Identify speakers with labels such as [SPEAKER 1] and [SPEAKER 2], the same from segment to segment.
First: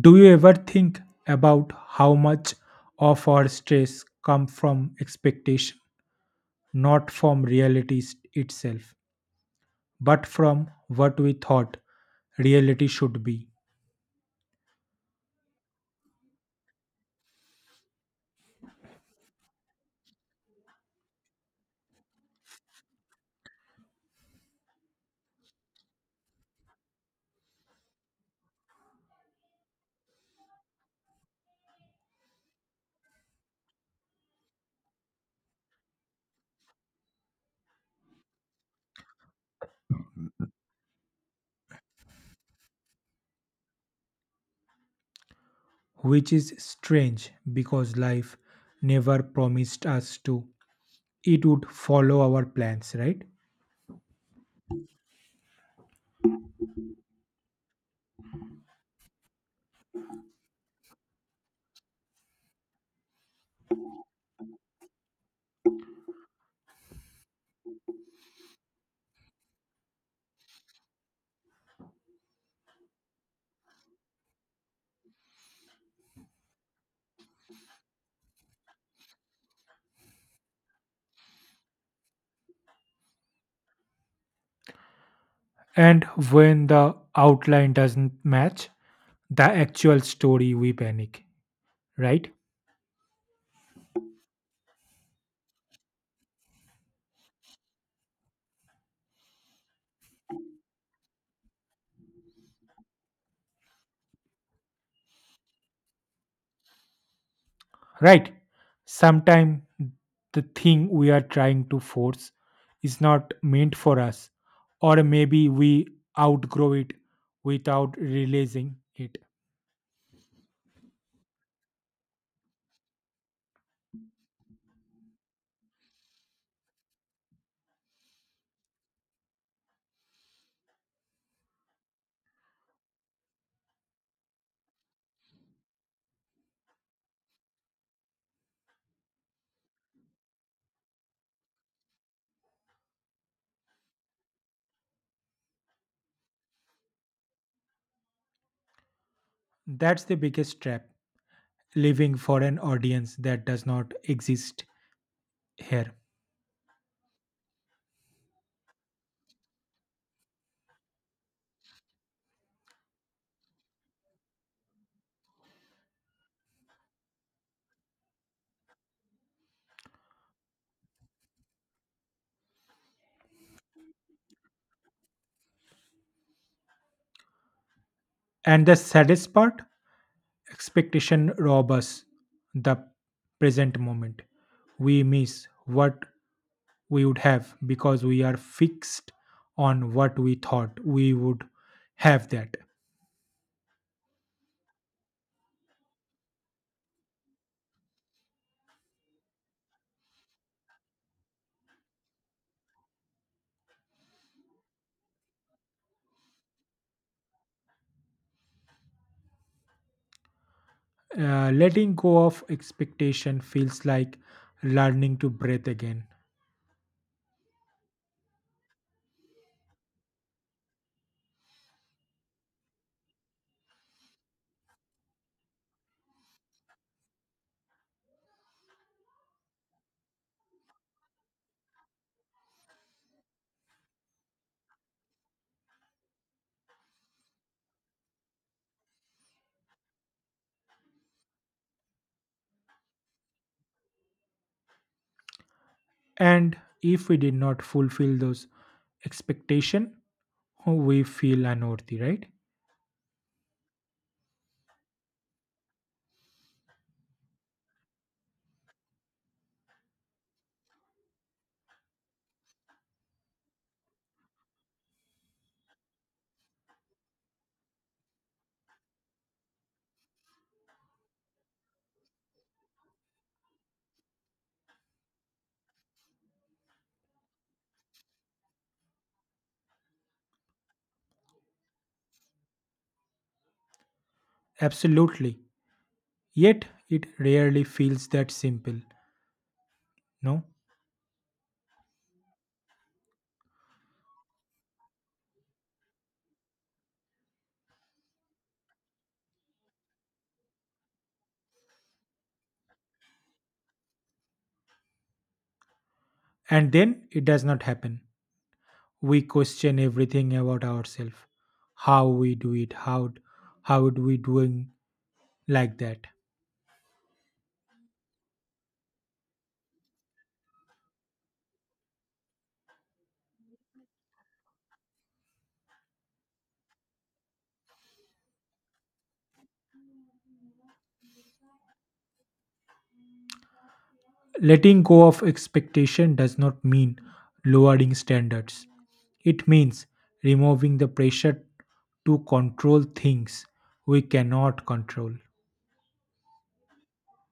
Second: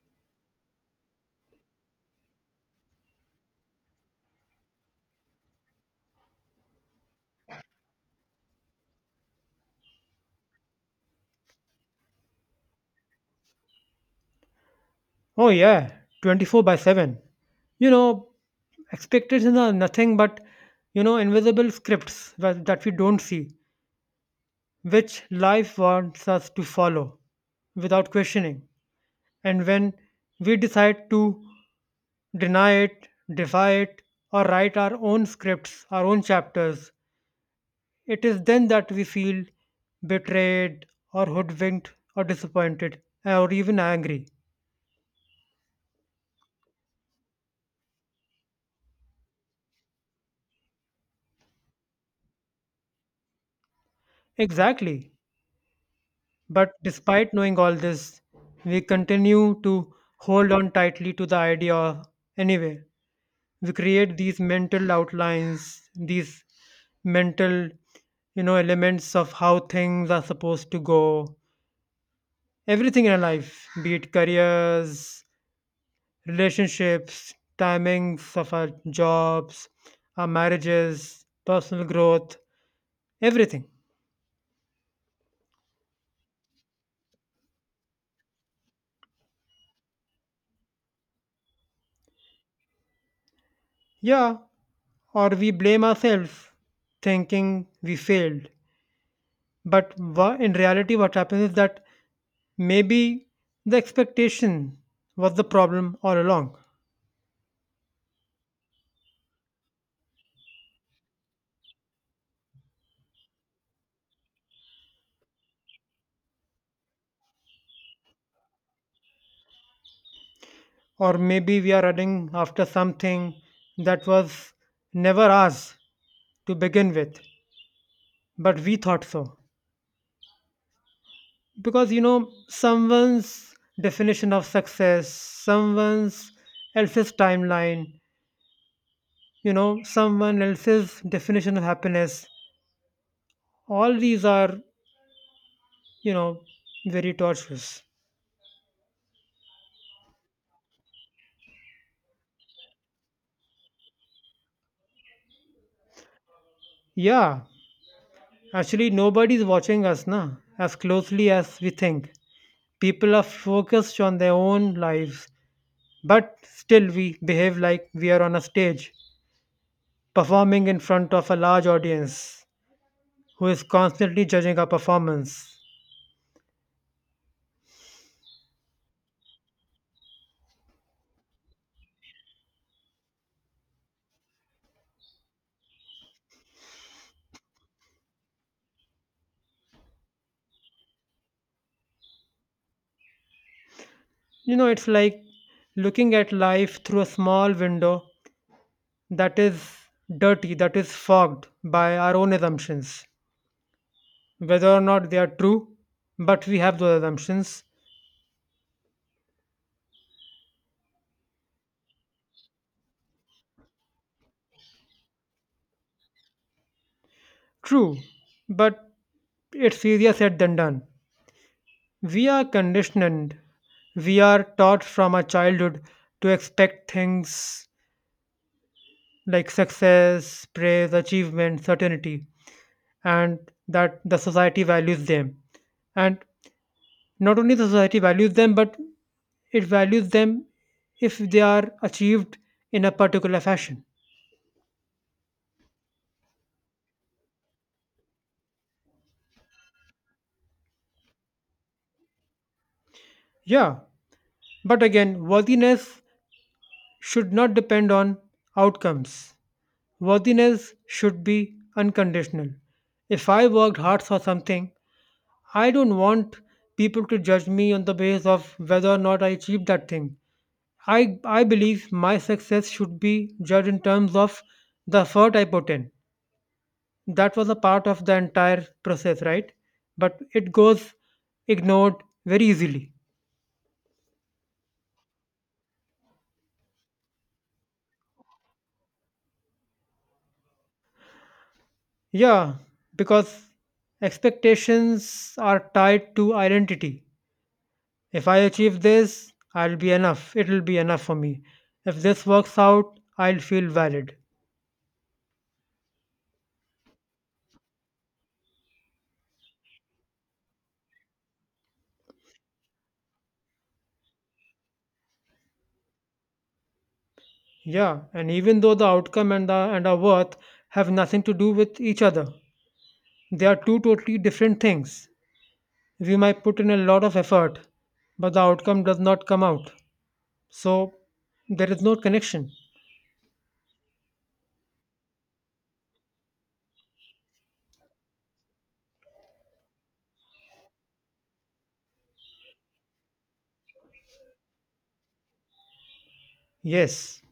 [SPEAKER 1] Do you ever think about how much of our stress comes from expectation, not from reality itself, but from what we thought reality should be,
[SPEAKER 2] Oh yeah, 24 by 7. You know, Expectations are nothing but, invisible scripts that we don't see, which life wants us to follow without questioning. And when we decide to deny it, defy it, or write our own scripts, our own chapters, it is then that we feel betrayed or hoodwinked or disappointed or even angry.
[SPEAKER 1] which is strange because life never promised us to it would follow our plans, right?
[SPEAKER 2] Exactly. But despite knowing all this, we continue to hold on tightly to the idea anyway. We create these mental outlines, these mental, elements of how things are supposed to go. Everything in our life, be it careers, relationships, timings of our jobs, our marriages, personal growth, everything.
[SPEAKER 1] And when the outline doesn't match the actual story, we panic, right?
[SPEAKER 2] Yeah, or we blame ourselves thinking we failed. But in reality, what happens is that maybe the expectation was the problem all along,
[SPEAKER 1] Right, sometimes the thing we are trying to force is not meant for us, or maybe we outgrow it without realizing it.
[SPEAKER 2] or maybe we are running after something that was never ours to begin with, but we thought so. Because someone's definition of success, someone's else's timeline, someone else's definition of happiness, all these are you know very torturous.
[SPEAKER 1] That's the biggest trap, living for an audience that does not exist here.
[SPEAKER 2] Yeah, actually nobody's watching us na as closely as we think. People are focused on their own lives, but still we behave like we are on a stage performing in front of a large audience who is constantly judging our performance.
[SPEAKER 1] And the saddest part, expectation rob us the present moment. We miss what we would have because we are fixed on what we thought we would have that.
[SPEAKER 2] It's like looking at life through a small window that is dirty, that is fogged by our own assumptions, whether or not they are true, but we have those assumptions.
[SPEAKER 1] Letting go of expectation feels like learning to breathe again.
[SPEAKER 2] True, but it's easier said than done. We are conditioned. We are taught from our childhood to expect things like success, praise, achievement, certainty, and that the society values them. And not only the society values them, but it values them if they are achieved in a particular fashion.
[SPEAKER 1] And if we did not fulfill those expectation, we feel unworthy, right?
[SPEAKER 2] Yeah. But again, worthiness should not depend on outcomes. Worthiness should be unconditional. If I worked hard for something, I don't want people to judge me on the basis of whether or not I achieved that thing. I believe my success should be judged in terms of the effort I put in. That was a part of the entire process, right? But it goes ignored very easily.
[SPEAKER 1] Absolutely. Yet it rarely feels that simple, no?
[SPEAKER 2] Yeah, because expectations are tied to identity. If I achieve this, I'll be enough. It'll be enough for me. If this works out, I'll feel valid.
[SPEAKER 1] And then it does not happen. We question everything about ourselves. How we do it, how would we doing like that.
[SPEAKER 2] Yeah, and even though the outcome and the and our worth have nothing to do with each other, they are two totally different things. We might put in a lot of effort, but the outcome does not come out. So there is no connection.
[SPEAKER 1] Letting go of expectation does not mean lowering standards. It means removing the pressure to control things we cannot control.
[SPEAKER 2] Yes,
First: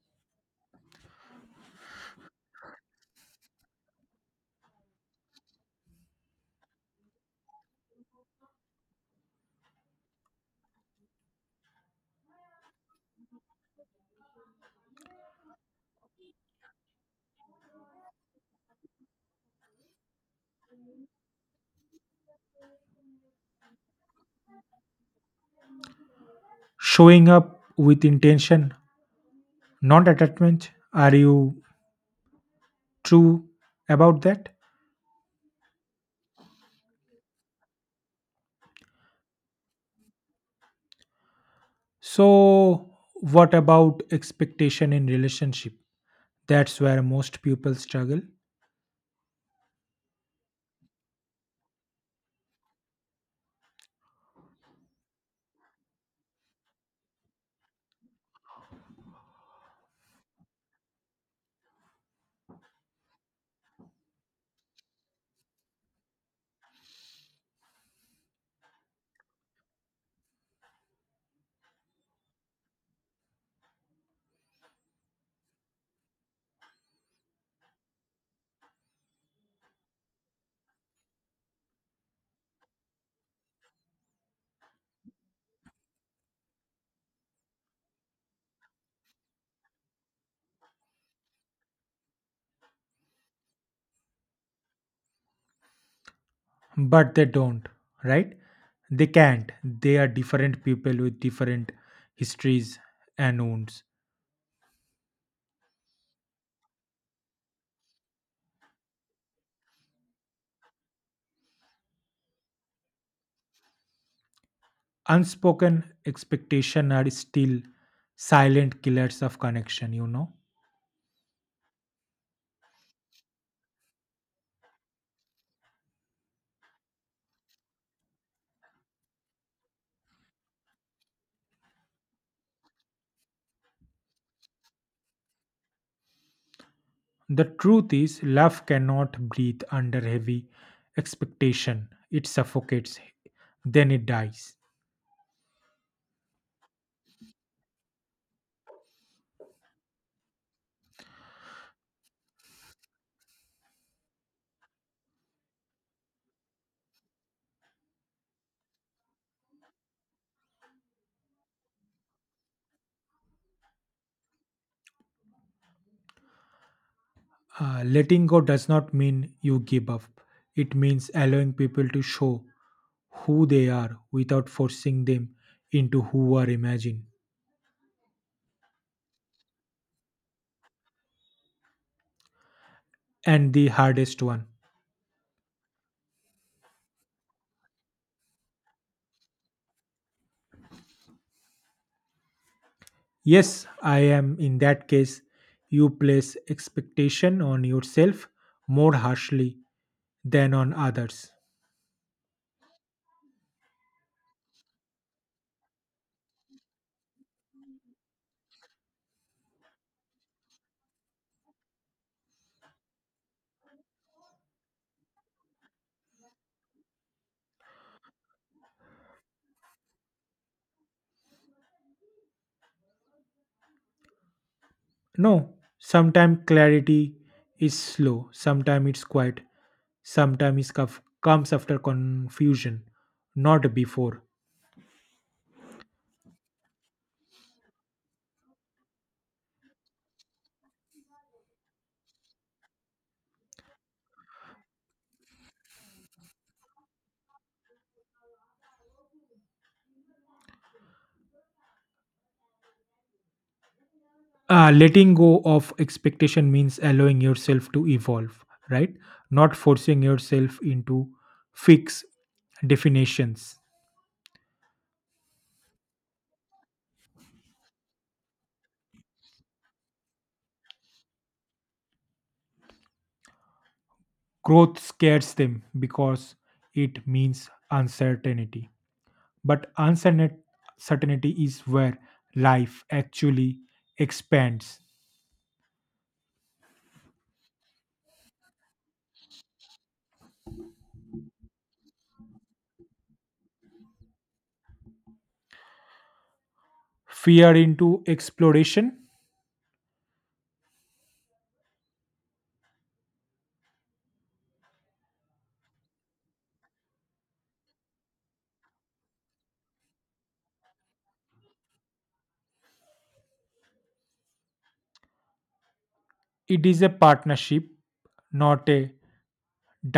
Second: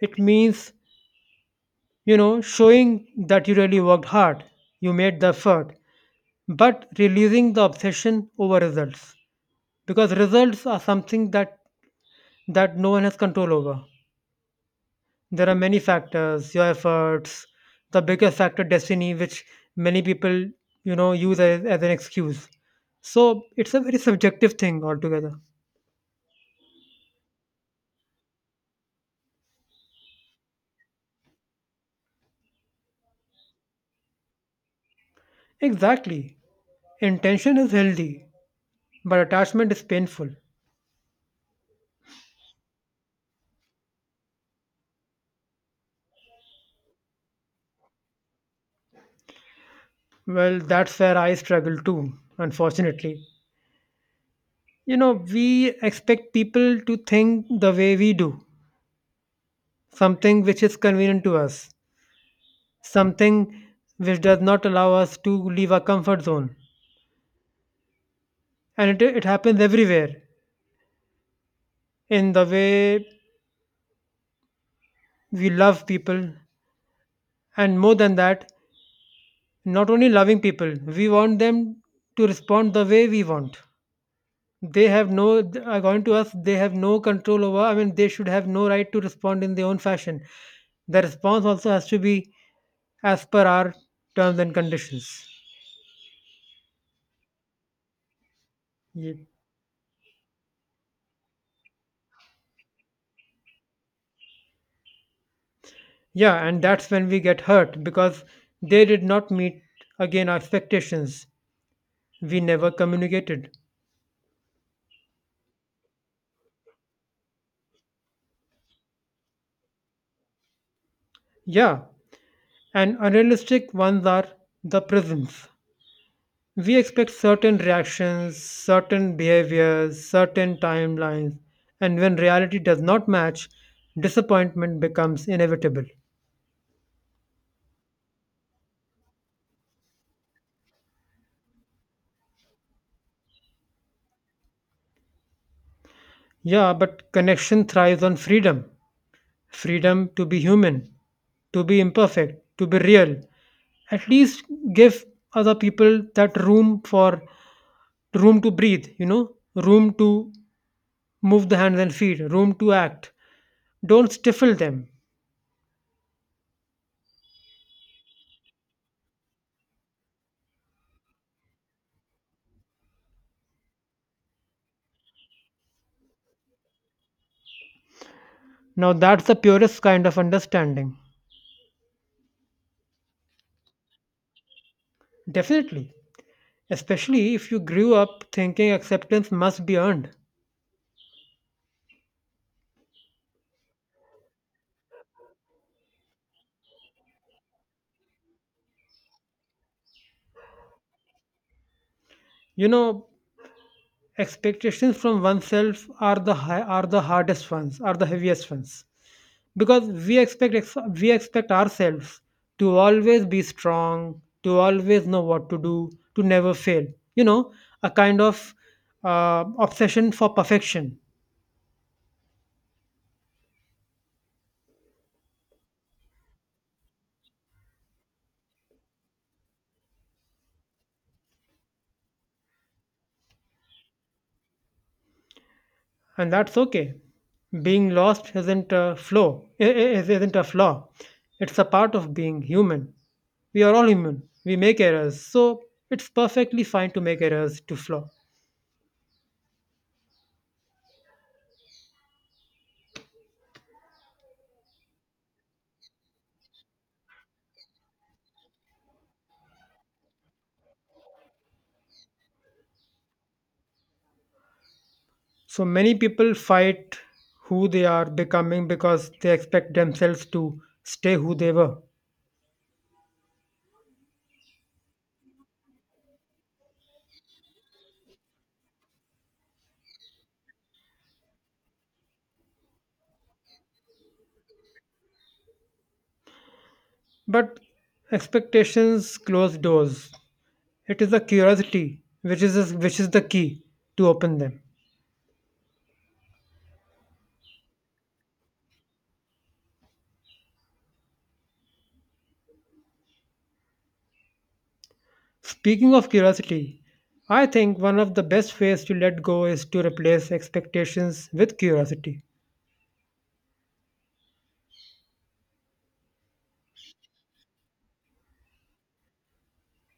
[SPEAKER 2] it means showing that you really worked hard, you made the effort, but releasing the obsession over results, because results are something that no one has control over. There are many factors, your efforts, the biggest factor destiny, which many people use as an excuse. So it's a very subjective thing altogether.
[SPEAKER 1] Showing up with intention, not attachment. Are you true about that?
[SPEAKER 2] Exactly. Intention is healthy, but attachment is painful.
[SPEAKER 1] So, what about expectation in relationship? That's where most people struggle.
[SPEAKER 2] Well, that's where I struggle too, unfortunately. We expect people to think the way we do, something which is convenient to us, something which does not allow us to leave our comfort zone. And it happens everywhere in the way we love people. And more than that, not only loving people, we want them to respond the way we want. They have no, th- According to us, they have no control over. I mean, they should have no right to respond in their own fashion. The response also has to be as per our terms and conditions.
[SPEAKER 1] But they don't, right? They
[SPEAKER 2] Ye-
[SPEAKER 1] can't. They are different people with different histories and wounds.
[SPEAKER 2] Yeah, and that's when we get hurt because they did not meet again our expectations. We never communicated.
[SPEAKER 1] Unspoken expectation are still silent killers of connection.
[SPEAKER 2] Yeah, and unrealistic ones are the prisons. We expect certain reactions, certain behaviors, certain timelines, and when reality does not match, disappointment becomes inevitable.
[SPEAKER 1] The truth is love cannot breathe under heavy expectation. It suffocates, then it dies.
[SPEAKER 2] Yeah, but connection thrives on freedom, freedom to be human, to be imperfect, to be real. At least give other people that room to breathe, room to move the hands and feet, room to act. Don't stifle them.
[SPEAKER 1] Letting go does not mean you give up, it means allowing people to show who they are without forcing them into who are imagined.
[SPEAKER 2] Now that's the purest kind of understanding.
[SPEAKER 1] And the hardest one.
[SPEAKER 2] Definitely. Especially if you grew up thinking acceptance must be earned.
[SPEAKER 1] Yes, I am in that case. You place expectation on yourself more harshly than on others.
[SPEAKER 2] You know, Expectations from oneself are are the hardest ones, are the heaviest ones. Because we expect ourselves to always be strong, to always know what to do, to never fail. You know, a kind of obsession for perfection.
[SPEAKER 1] No, sometimes clarity is slow, sometimes it's quiet, sometimes it comes after confusion, not before.
[SPEAKER 2] And that's okay. Being lost isn't a flaw. Isn't a flaw. It's a part of being human. We are all human. We make errors, so it's perfectly fine to make errors, to flaw.
[SPEAKER 1] Letting go of expectation means allowing yourself to evolve, right? Not forcing yourself into fixed definitions.
[SPEAKER 2] So many people fight who they are becoming because they expect themselves to stay who they were.
[SPEAKER 1] Growth scares them because it means uncertainty, but uncertainty is where life actually expands.
[SPEAKER 2] But expectations close doors. It is the curiosity which is the key to open them.
[SPEAKER 1] Fear into exploration.
[SPEAKER 2] Speaking of curiosity, I think one of the best ways to let go is to replace expectations with curiosity.
[SPEAKER 1] It is a partnership, not a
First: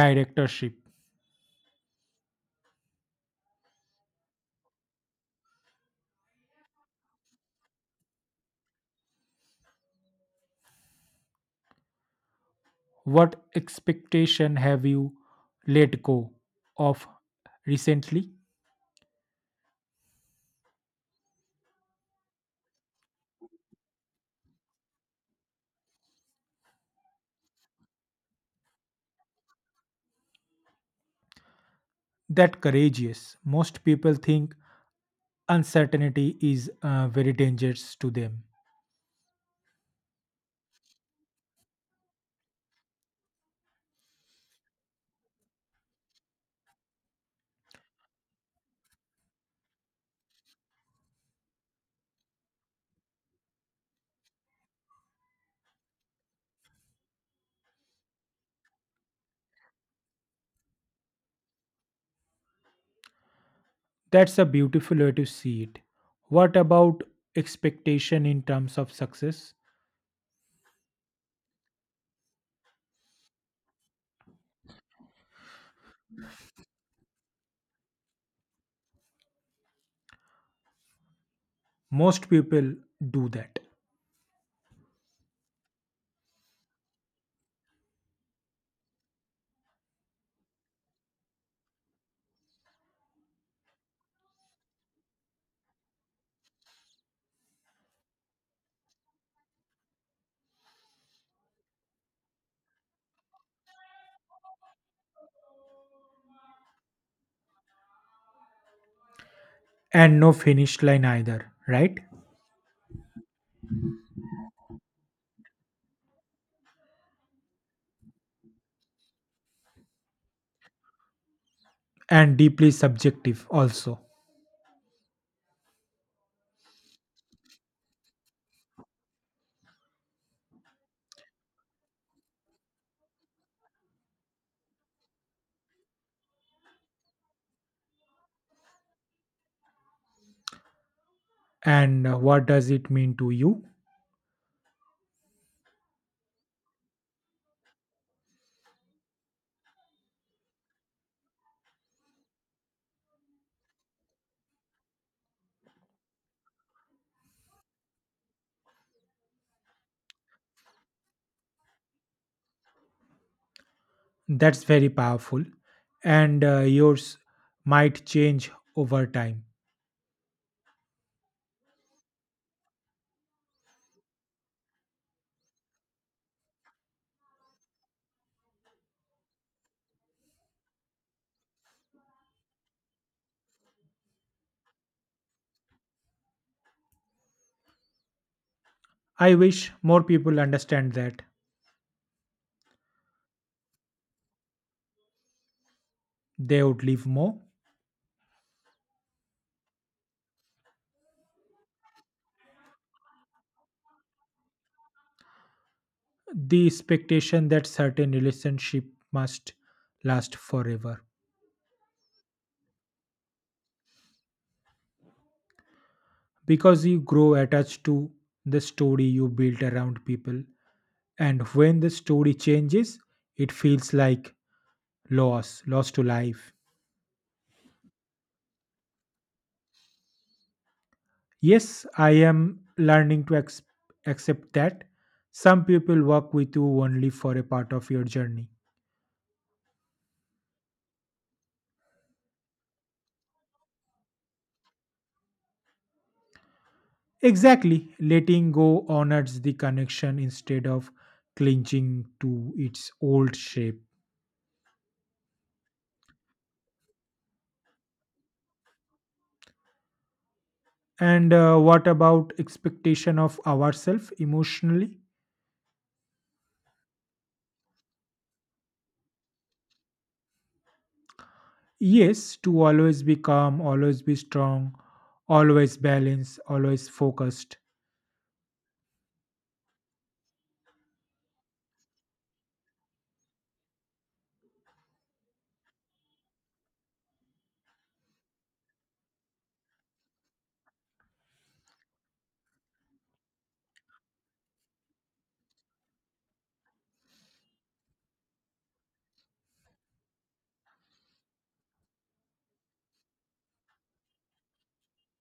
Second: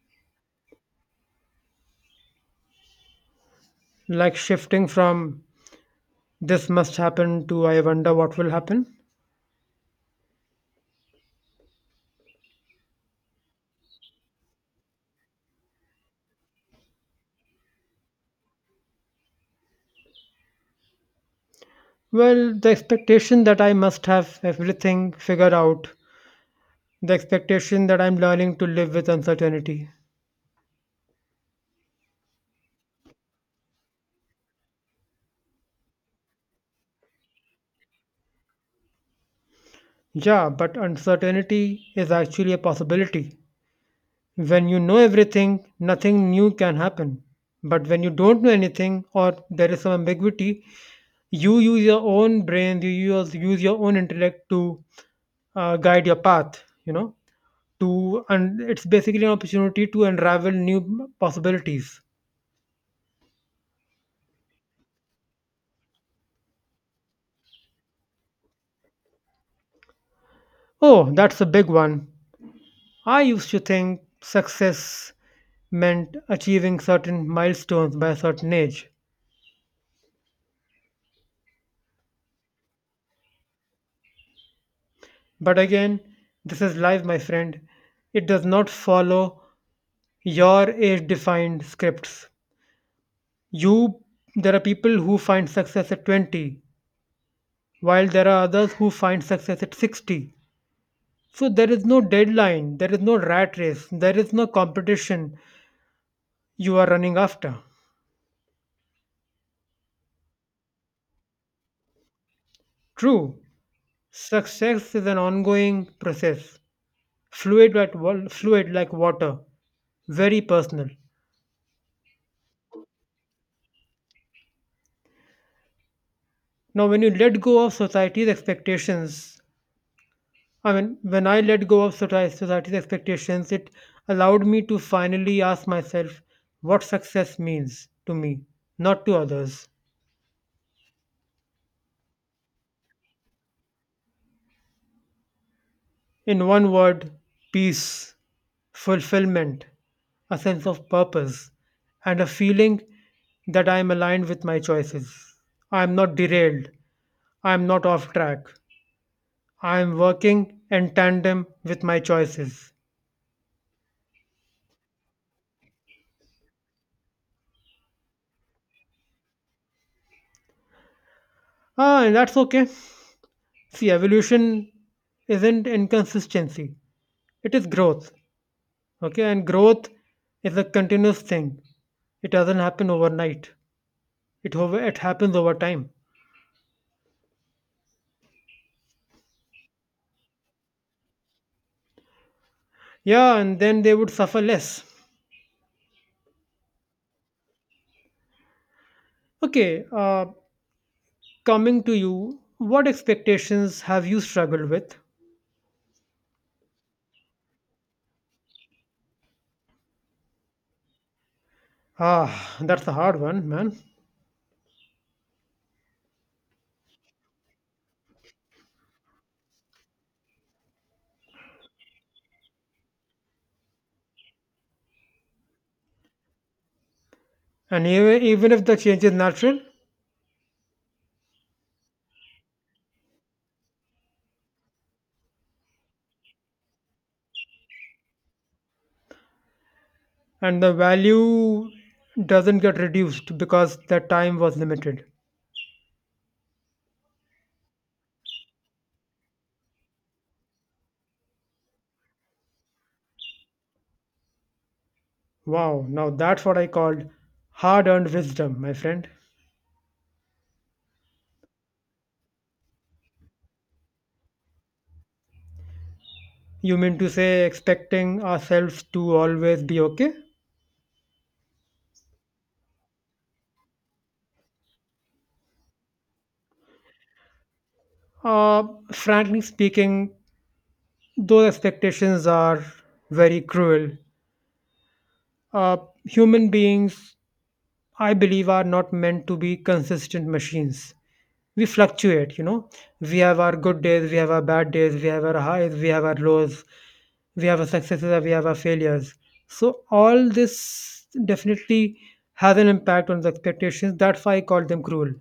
[SPEAKER 1] directorship.
[SPEAKER 2] Like shifting from this must happen to I wonder what will happen.
[SPEAKER 1] What expectation have you let go of recently?
[SPEAKER 2] Well, the expectation that I must have everything figured out, the expectation that I'm learning to live with uncertainty.
[SPEAKER 1] That courageous. Most people think uncertainty is very dangerous to them.
[SPEAKER 2] Yeah, but uncertainty is actually a possibility. When you know everything, nothing new can happen. But when you don't know anything or there is some ambiguity, you use your own brain, you use your own intellect to guide your path, and it's basically an opportunity to unravel new possibilities.
[SPEAKER 1] That's a beautiful way to see it. What about expectation in terms of success?
[SPEAKER 2] Oh, that's a big one. I used to think success meant achieving certain milestones by a certain age.
[SPEAKER 1] Most people do that.
[SPEAKER 2] But again, this is life, my friend. It does not follow your age defined scripts. You, there are people who find success at 20, while there are others who find success at 60. So there is no deadline, there is no rat race, there is no competition you are running after.
[SPEAKER 1] And no finish line either, right?
[SPEAKER 2] True, success is an ongoing process, fluid, fluid like water, very personal.
[SPEAKER 1] And deeply subjective also.
[SPEAKER 2] Now, when you let go of society's expectations, I mean, when I let go of society's expectations, it allowed me to finally ask myself what success means to me, not to others.
[SPEAKER 1] And what does it mean to you?
[SPEAKER 2] In one word, peace, fulfillment, a sense of purpose, and a feeling that I am aligned with my choices. I am not derailed. I am not off track. I am working in tandem with my choices.
[SPEAKER 1] That's very powerful, and yours might change over time.
[SPEAKER 2] Ah, and that's okay. See, evolution isn't inconsistency, it is growth. Okay, and growth is a continuous thing, it doesn't happen overnight, it happens over time.
[SPEAKER 1] I wish more people understand that.
[SPEAKER 2] Yeah, and then they would suffer less.
[SPEAKER 1] They would live more.
[SPEAKER 2] Okay, coming to you, what expectations have you struggled with?
[SPEAKER 1] The expectation that certain relationship must last forever,
[SPEAKER 2] Ah, that's a hard one, man.
[SPEAKER 1] because you grow attached to the story you built around people, and when the story changes, it feels like loss, loss to life.
[SPEAKER 2] And even if the change is natural
[SPEAKER 1] Yes, I am learning to accept that some people walk with you only for a part of your journey.
[SPEAKER 2] and the value doesn't get reduced because the time was limited.
[SPEAKER 1] Exactly, letting go honors the connection instead of clinging to its old shape.
[SPEAKER 2] Wow, now that's what I called hard earned wisdom, my friend.
[SPEAKER 1] And what about expectation of ourselves emotionally?
[SPEAKER 2] You mean to say expecting ourselves to always be okay?
[SPEAKER 1] Yes, to always be calm, always be strong, always balanced, always focused.
[SPEAKER 2] Uh, Frankly speaking, those expectations are very cruel. Uh, Human beings, I believe, are not meant to be consistent machines. We fluctuate. We have our good days, we have our bad days, we have our highs, we have our lows, we have our successes, and we have our failures. So, all this definitely has an impact on the expectations. That's why I call them cruel.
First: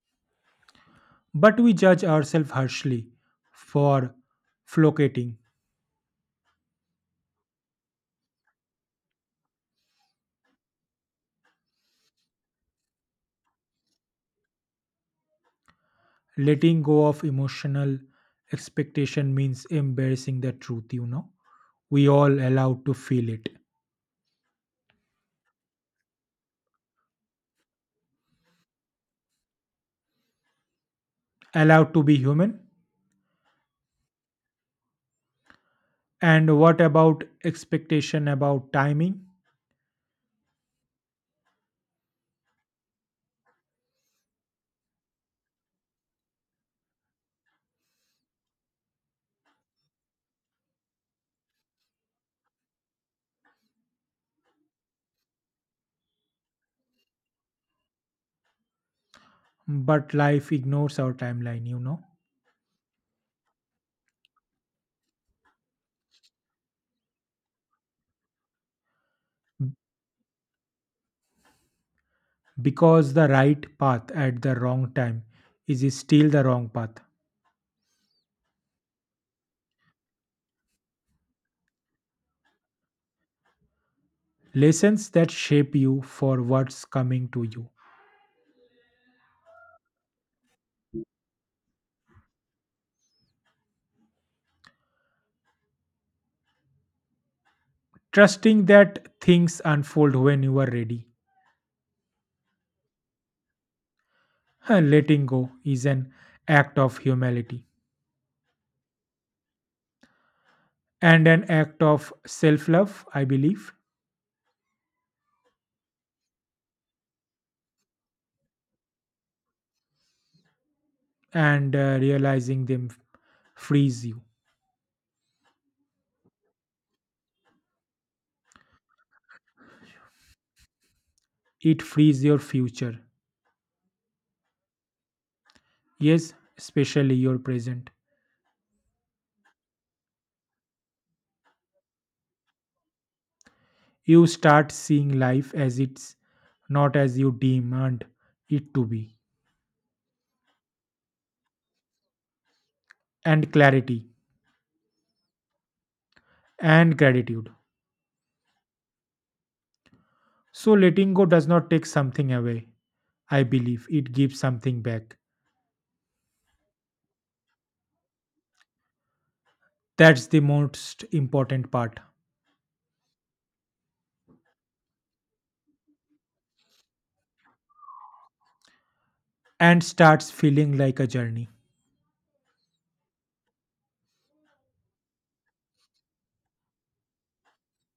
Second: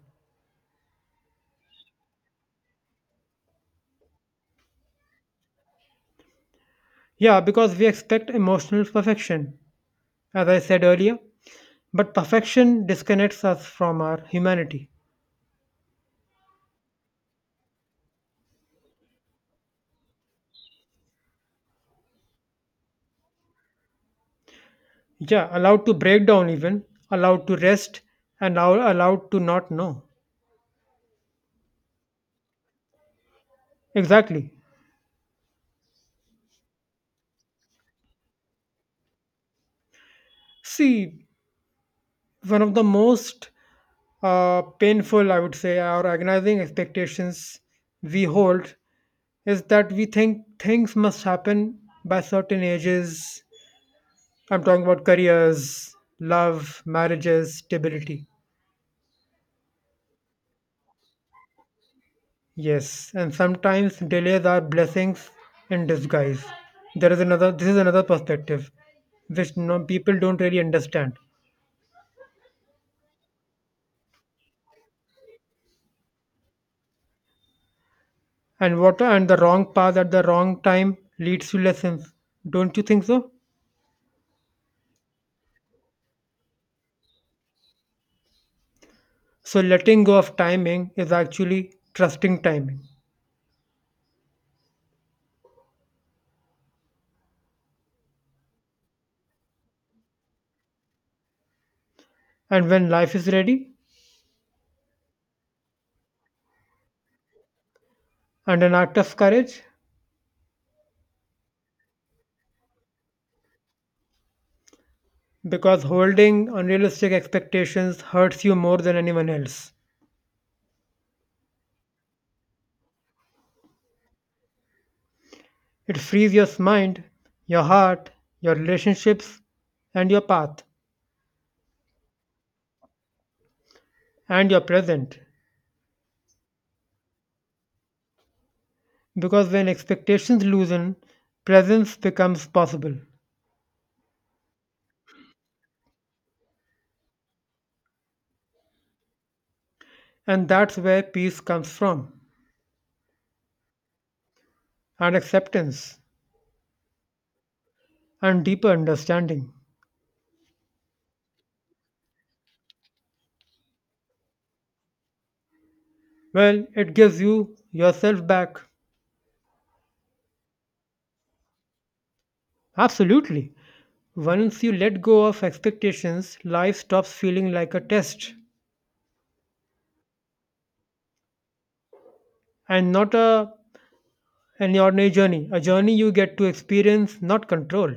[SPEAKER 1] But we judge ourselves harshly for flocating.
[SPEAKER 2] Yeah, because we expect emotional perfection, as I said earlier. But perfection disconnects us from our humanity.
[SPEAKER 1] Letting go of emotional expectation means embracing the truth. We all allowed to feel it,
[SPEAKER 2] Yeah, allowed to break down, even allowed to rest, and now allowed to not know.
[SPEAKER 1] allowed to be human.
[SPEAKER 2] Exactly.
[SPEAKER 1] And what about expectation about timing?
[SPEAKER 2] See, one of the most painful, I would say, or agonizing expectations we hold is that we think things must happen by certain ages. I'm talking about careers, love, marriages, stability.
[SPEAKER 1] But life ignores our timeline, you know,
[SPEAKER 2] Yes, and sometimes delays are blessings in disguise. There is another. This is another perspective, which no, people don't really understand.
[SPEAKER 1] because the right path at the wrong time is still the wrong path.
[SPEAKER 2] And what and the wrong path at the wrong time leads to lessons. Don't you think so?
[SPEAKER 1] Lessons that shape you for what's coming to you.
[SPEAKER 2] So letting go of timing is actually trusting timing.
[SPEAKER 1] Trusting that things unfold when you are ready.
[SPEAKER 2] And when life is ready,
[SPEAKER 1] Letting go is an act of humility
[SPEAKER 2] and an act of courage,
[SPEAKER 1] and an act of self love, I believe,
[SPEAKER 2] because holding unrealistic expectations hurts you more than anyone else.
[SPEAKER 1] and realizing them frees you.
[SPEAKER 2] It frees your mind, your heart, your relationships, and your path,
[SPEAKER 1] It frees your future.
[SPEAKER 2] and your present.
[SPEAKER 1] Yes, especially your present.
[SPEAKER 2] Because when expectations loosen, presence becomes possible.
[SPEAKER 1] You start seeing life as it's, not as you demand it to be,
[SPEAKER 2] And that's where peace comes from,
[SPEAKER 1] and clarity
[SPEAKER 2] and acceptance,
[SPEAKER 1] and gratitude.
[SPEAKER 2] and deeper understanding.
[SPEAKER 1] So, letting go does not take something away, I believe, it gives something back.
[SPEAKER 2] Well, it gives you yourself back.
[SPEAKER 1] That's the most important part,
[SPEAKER 2] Absolutely. Once you let go of expectations, life stops feeling like a test
[SPEAKER 1] and starts feeling like a journey.
[SPEAKER 2] and not a an ordinary journey, a journey you get to experience, not control.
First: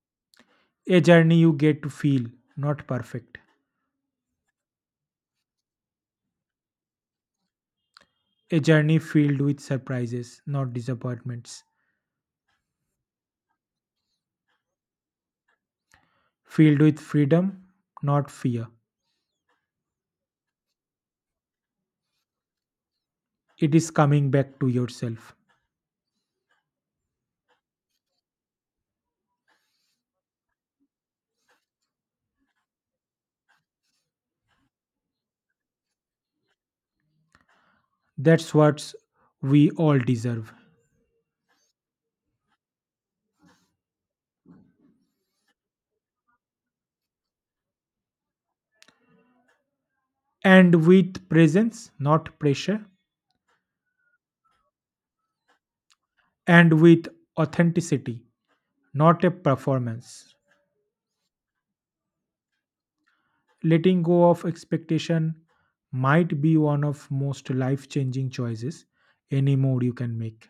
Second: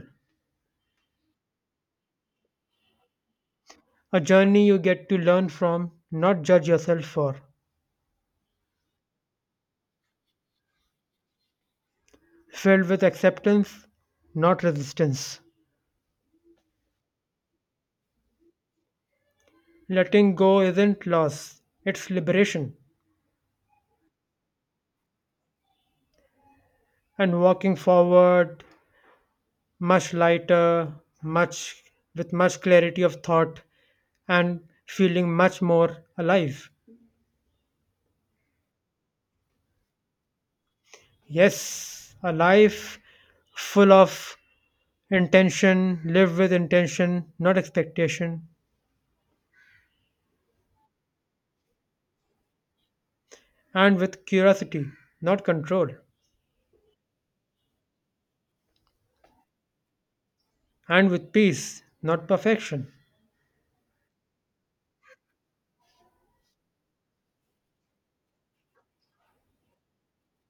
[SPEAKER 1] A journey you get to feel, not perfect.
[SPEAKER 2] A journey you get to learn from, not judge yourself for.
[SPEAKER 1] A journey filled with surprises, not disappointments.
[SPEAKER 2] Filled with acceptance, not resistance.
[SPEAKER 1] Filled with freedom, not fear.
[SPEAKER 2] Letting go isn't loss, it's liberation.
[SPEAKER 1] It is coming back to yourself.
[SPEAKER 2] And walking forward much lighter, much with much clarity of thought and feeling much more alive.
[SPEAKER 1] That's what we all deserve.
[SPEAKER 2] Yes, a life full of intention, live with intention, not expectation,
[SPEAKER 1] And with presence, not pressure.
[SPEAKER 2] and with curiosity, not control.
[SPEAKER 1] And with authenticity, not a performance.
[SPEAKER 2] And with peace, not perfection.
[SPEAKER 1] Letting go of expectation might be one of most life changing choices anymore you can make.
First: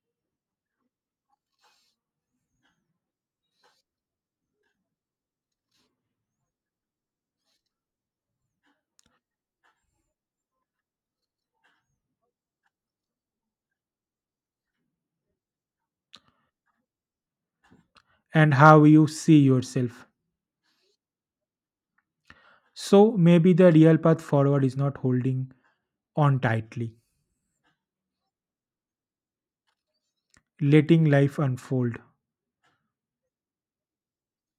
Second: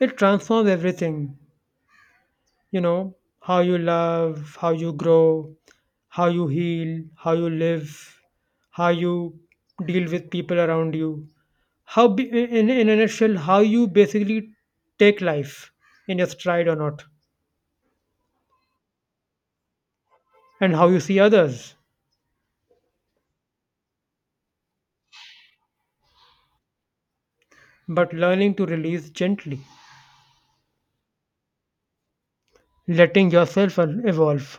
[SPEAKER 2] It transforms everything, you know, how you love, how you grow, how you heal, how you live, how you deal with people around you, how, be, in a nutshell, how you basically take life in your stride or not,
[SPEAKER 1] And how you see yourself.
[SPEAKER 2] and how you see others.
[SPEAKER 1] So maybe the real path forward is not holding on tightly,
[SPEAKER 2] But learning to release gently,
[SPEAKER 1] letting life unfold,
[SPEAKER 2] letting yourself evolve,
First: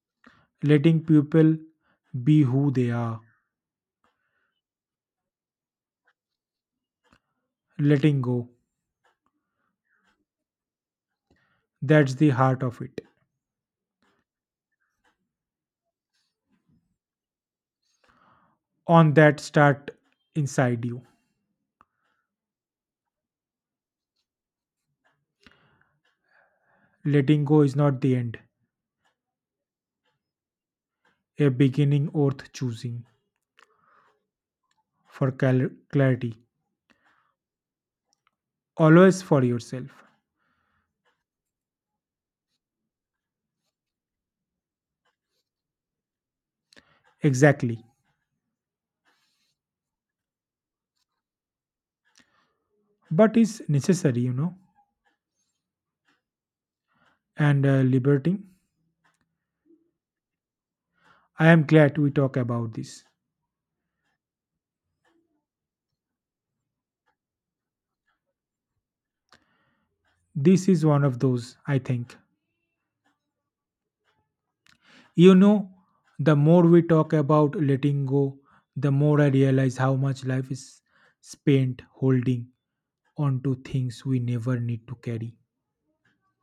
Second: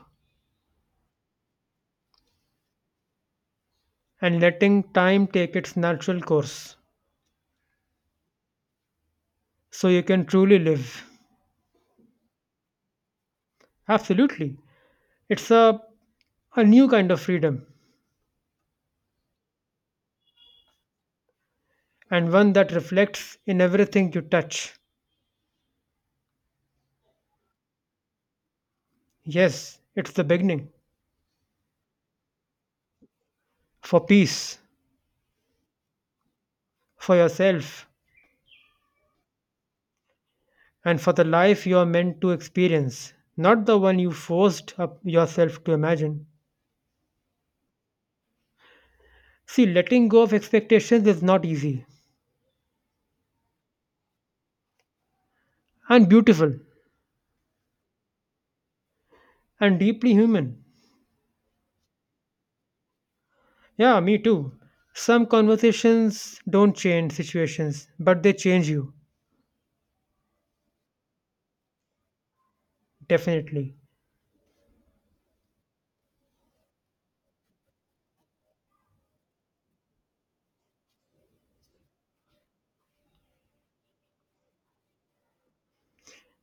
[SPEAKER 1] letting people be who they are,
[SPEAKER 2] and letting time take its natural course
[SPEAKER 1] letting go.
[SPEAKER 2] so you can truly live.
[SPEAKER 1] That's the heart of it.
[SPEAKER 2] Absolutely. It's a, a new kind of freedom,
[SPEAKER 1] On that start inside you.
[SPEAKER 2] and one that reflects in everything you touch.
[SPEAKER 1] Letting go is not the end,
[SPEAKER 2] Yes, it's the beginning
[SPEAKER 1] a beginning worth choosing
[SPEAKER 2] for peace,
[SPEAKER 1] for clarity,
[SPEAKER 2] for yourself,
[SPEAKER 1] always for yourself.
[SPEAKER 2] and for the life you are meant to experience, not the one you forced up yourself to imagine.
[SPEAKER 1] Exactly.
[SPEAKER 2] See, letting go of expectations is not easy,
[SPEAKER 1] But it's necessary, you know,
[SPEAKER 2] and beautiful,
[SPEAKER 1] and liberating.
[SPEAKER 2] and deeply human.
[SPEAKER 1] I am glad we talk about this.
[SPEAKER 2] Yeah, me too. Some conversations don't change situations, but they change you,
[SPEAKER 1] This is one of those, I think.
[SPEAKER 2] definitely.
[SPEAKER 1] You know, the more we talk about letting go, the more I realize how much life is spent holding on to things we never need to carry.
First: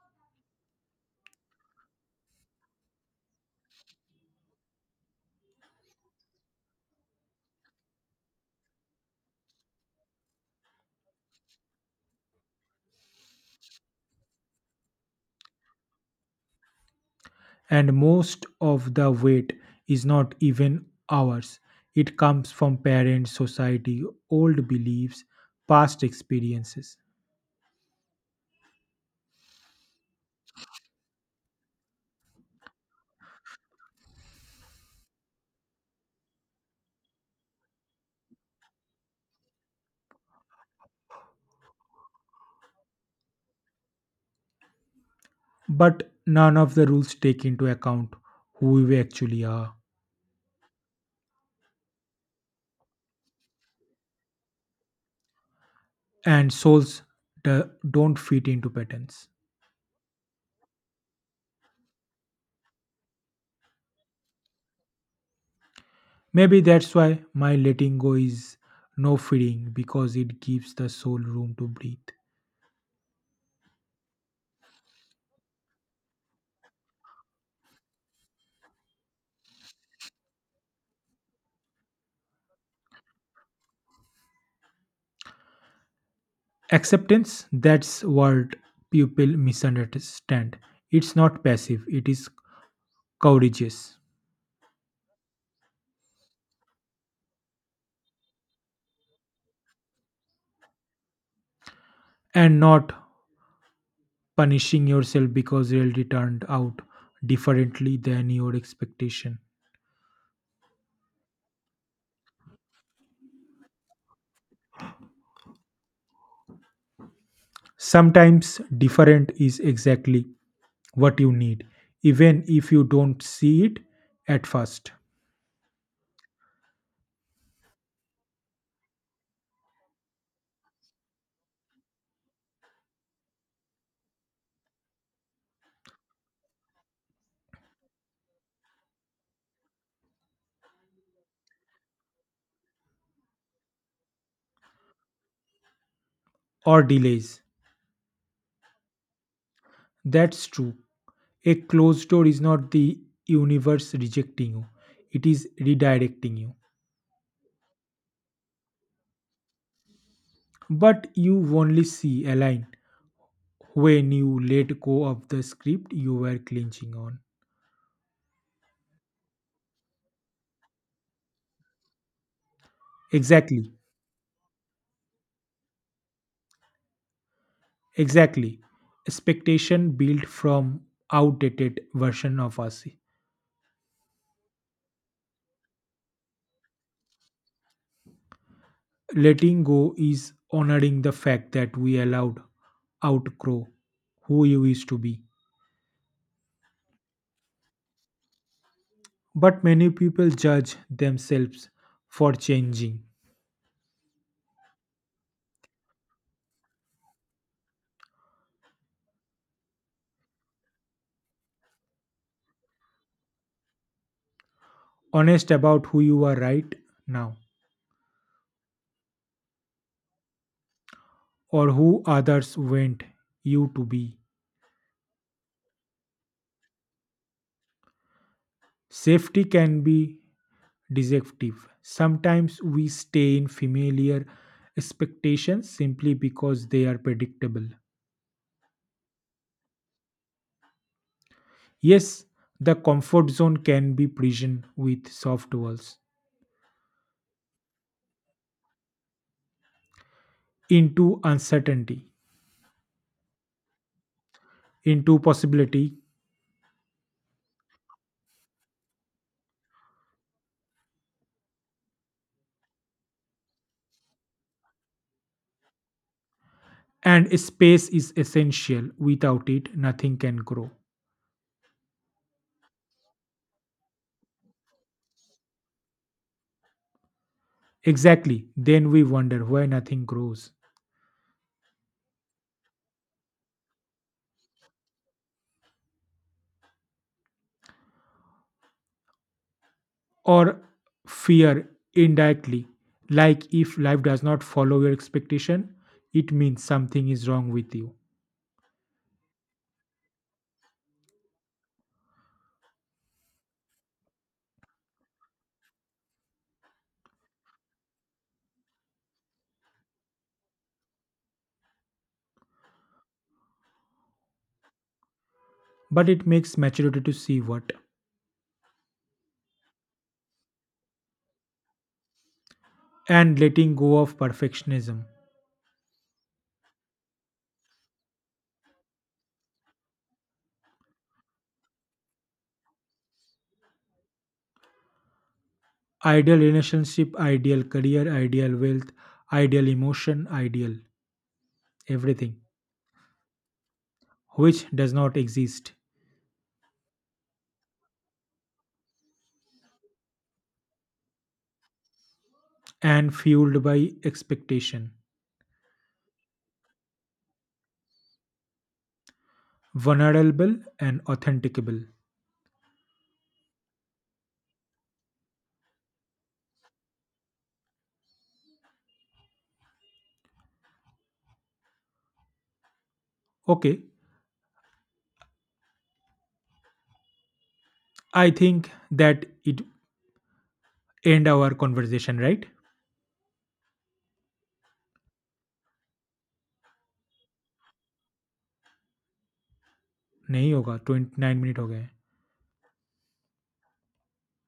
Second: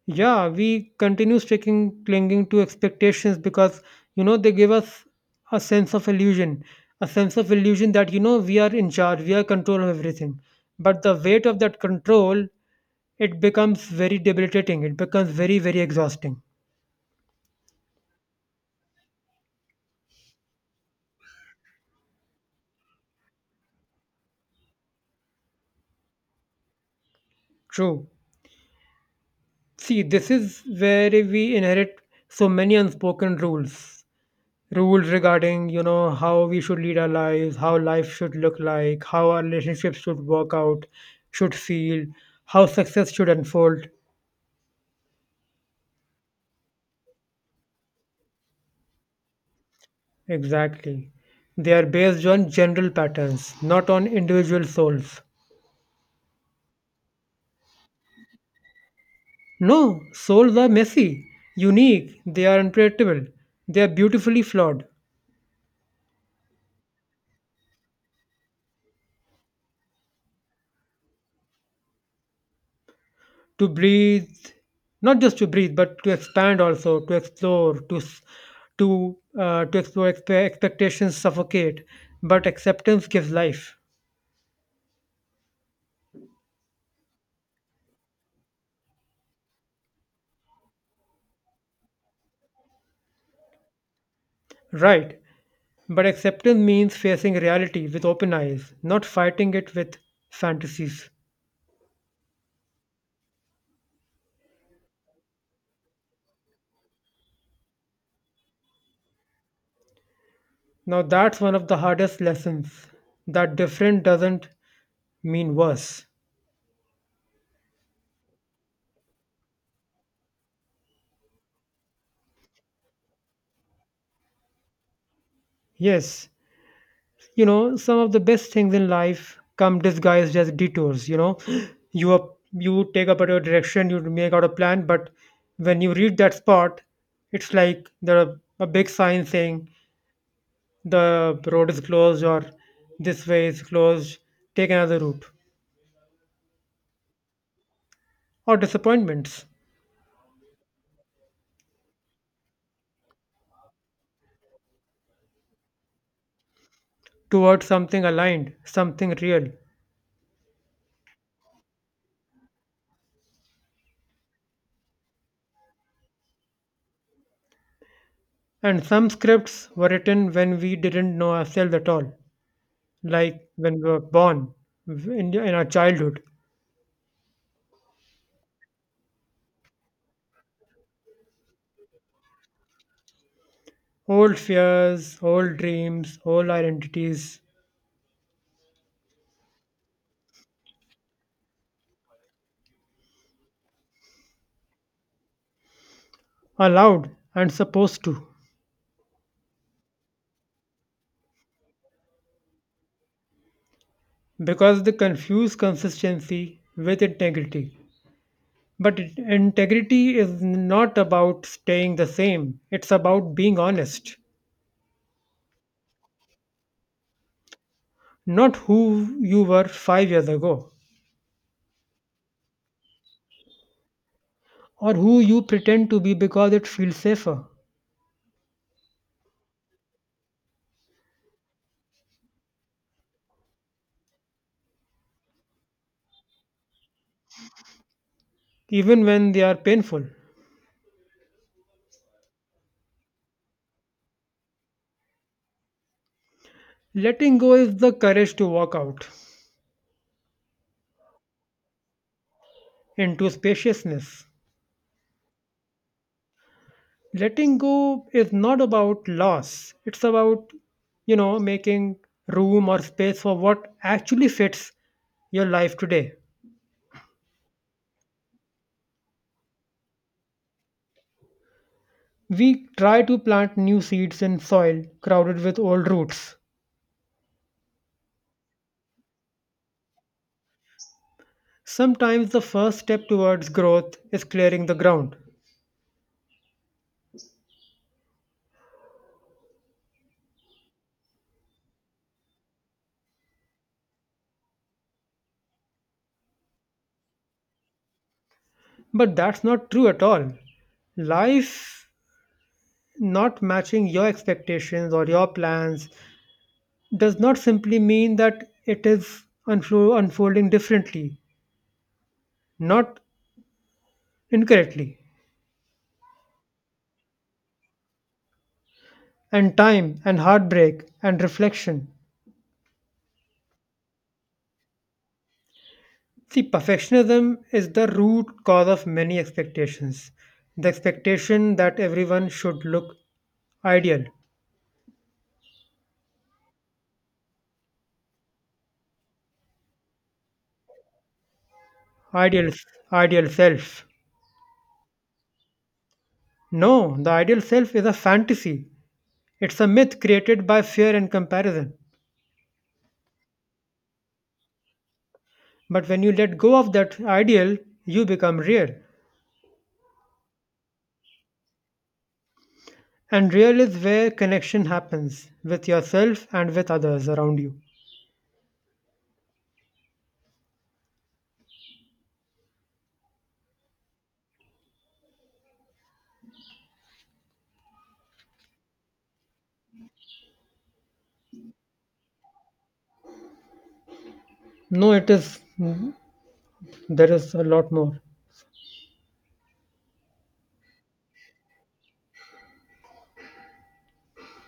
[SPEAKER 2] Yeah, we continue sticking clinging to expectations because, you know, they give us a sense of illusion, a sense of illusion that, you know, we are in charge, we are control of everything. But the weight of that control, it becomes very debilitating, it becomes very, very exhausting.
[SPEAKER 1] And most of the weight is not even ours, it comes from parents, society, old beliefs, past experiences.
[SPEAKER 2] True. See, this is where we inherit so many unspoken rules, rules regarding, you know, how we should lead our lives, how life should look like, how our relationships should work out, should feel, how success should unfold.
[SPEAKER 1] But none of the rules take into account who we actually are,
[SPEAKER 2] Exactly, they are based on general patterns, not on individual souls.
[SPEAKER 1] and souls do- don't fit into patterns.
[SPEAKER 2] No, souls are messy, unique, they are unpredictable, they are beautifully flawed.
[SPEAKER 1] Maybe that's why my letting go is no freeing because it gives the soul room to breathe.
[SPEAKER 2] To breathe, not just to breathe but to expand also, to explore, to s- to explore expectations suffocate, but acceptance gives life.
[SPEAKER 1] Acceptance, that's what people misunderstand. It's not passive, it is courageous.
[SPEAKER 2] Right, but acceptance means facing reality with open eyes, not fighting it with fantasies.
[SPEAKER 1] And not punishing yourself because reality turned out differently than your expectation.
[SPEAKER 2] Now that's one of the hardest lessons, that different doesn't mean worse.
[SPEAKER 1] Sometimes different is exactly what you need, even if you don't see it at first.
[SPEAKER 2] Yes, you know, some of the best things in life come disguised as detours. You know, you up, you take a particular direction, you make out a plan, but when you reach that spot, it's like there are a big sign saying the road is closed, or this way is closed, take another route,
[SPEAKER 1] Or delays.
[SPEAKER 2] or disappointments,
[SPEAKER 1] That's true. A closed door is not the universe rejecting you, it is redirecting you.
[SPEAKER 2] towards something aligned, something real.
[SPEAKER 1] But you only see a line when you let go of the script you were clenching on.
[SPEAKER 2] And some scripts were written when we didn't know ourselves at all, like when
[SPEAKER 1] Exactly,
[SPEAKER 2] we were born, in our childhood.
[SPEAKER 1] exactly. Expectation built from outdated version of us.
[SPEAKER 2] Old fears, old dreams, old identities
[SPEAKER 1] Letting go is honoring the fact that we allowed outgrow who you used to be.
[SPEAKER 2] are allowed and supposed to,
[SPEAKER 1] But many people judge themselves for changing,
[SPEAKER 2] because they confuse consistency with integrity. But integrity is not about staying the same, it's about being honest,
[SPEAKER 1] honest about who you are right now,
[SPEAKER 2] not who you were 5 years ago,
[SPEAKER 1] or who others want you to be.
[SPEAKER 2] or who you pretend to be because it feels safer,
[SPEAKER 1] Safety can be deceptive. Sometimes we stay in familiar expectations simply because they are predictable.
[SPEAKER 2] even when they are painful.
[SPEAKER 1] Yes, the comfort zone can be prison with soft walls,
[SPEAKER 2] Letting go is the courage to walk out
[SPEAKER 1] into uncertainty,
[SPEAKER 2] into spaciousness,
[SPEAKER 1] into possibility,
[SPEAKER 2] letting go is not about loss, it's about, you know, making room or space for what actually fits your life today.
[SPEAKER 1] and space is essential. Without it, nothing can grow.
[SPEAKER 2] We try to plant new seeds in soil crowded with old roots.
[SPEAKER 1] Exactly. Then we wonder why nothing grows.
[SPEAKER 2] Sometimes the first step towards growth is clearing the ground,
[SPEAKER 1] Or fear indirectly, like if life does not follow your expectation, it means something is wrong with you.
[SPEAKER 2] but that's not true at all. Life not matching your expectations or your plans does not simply mean that it is unfolding differently, not incorrectly,
[SPEAKER 1] But it makes maturity to see what.
[SPEAKER 2] and time and heartbreak and reflection.
[SPEAKER 1] And letting go of perfectionism.
[SPEAKER 2] See, perfectionism is the root cause of many expectations. The expectation that everyone should look ideal,
[SPEAKER 1] Ideal relationship, ideal career, ideal wealth, ideal emotion, ideal everything,
[SPEAKER 2] ideal, ideal self.
[SPEAKER 1] which does not exist,
[SPEAKER 2] No, the ideal self is a fantasy. It's a myth created by fear and comparison.
[SPEAKER 1] and fueled by expectation.
[SPEAKER 2] But when you let go of that ideal, you become real.
[SPEAKER 1] Vulnerable and authenticable.
[SPEAKER 2] And real is where connection happens with yourself and with others around you.
[SPEAKER 1] Okay, I think that it end our conversation, right?
[SPEAKER 2] No, it is There is a lot more.
[SPEAKER 1] नहीं होगा twenty nine minute हो गए हैं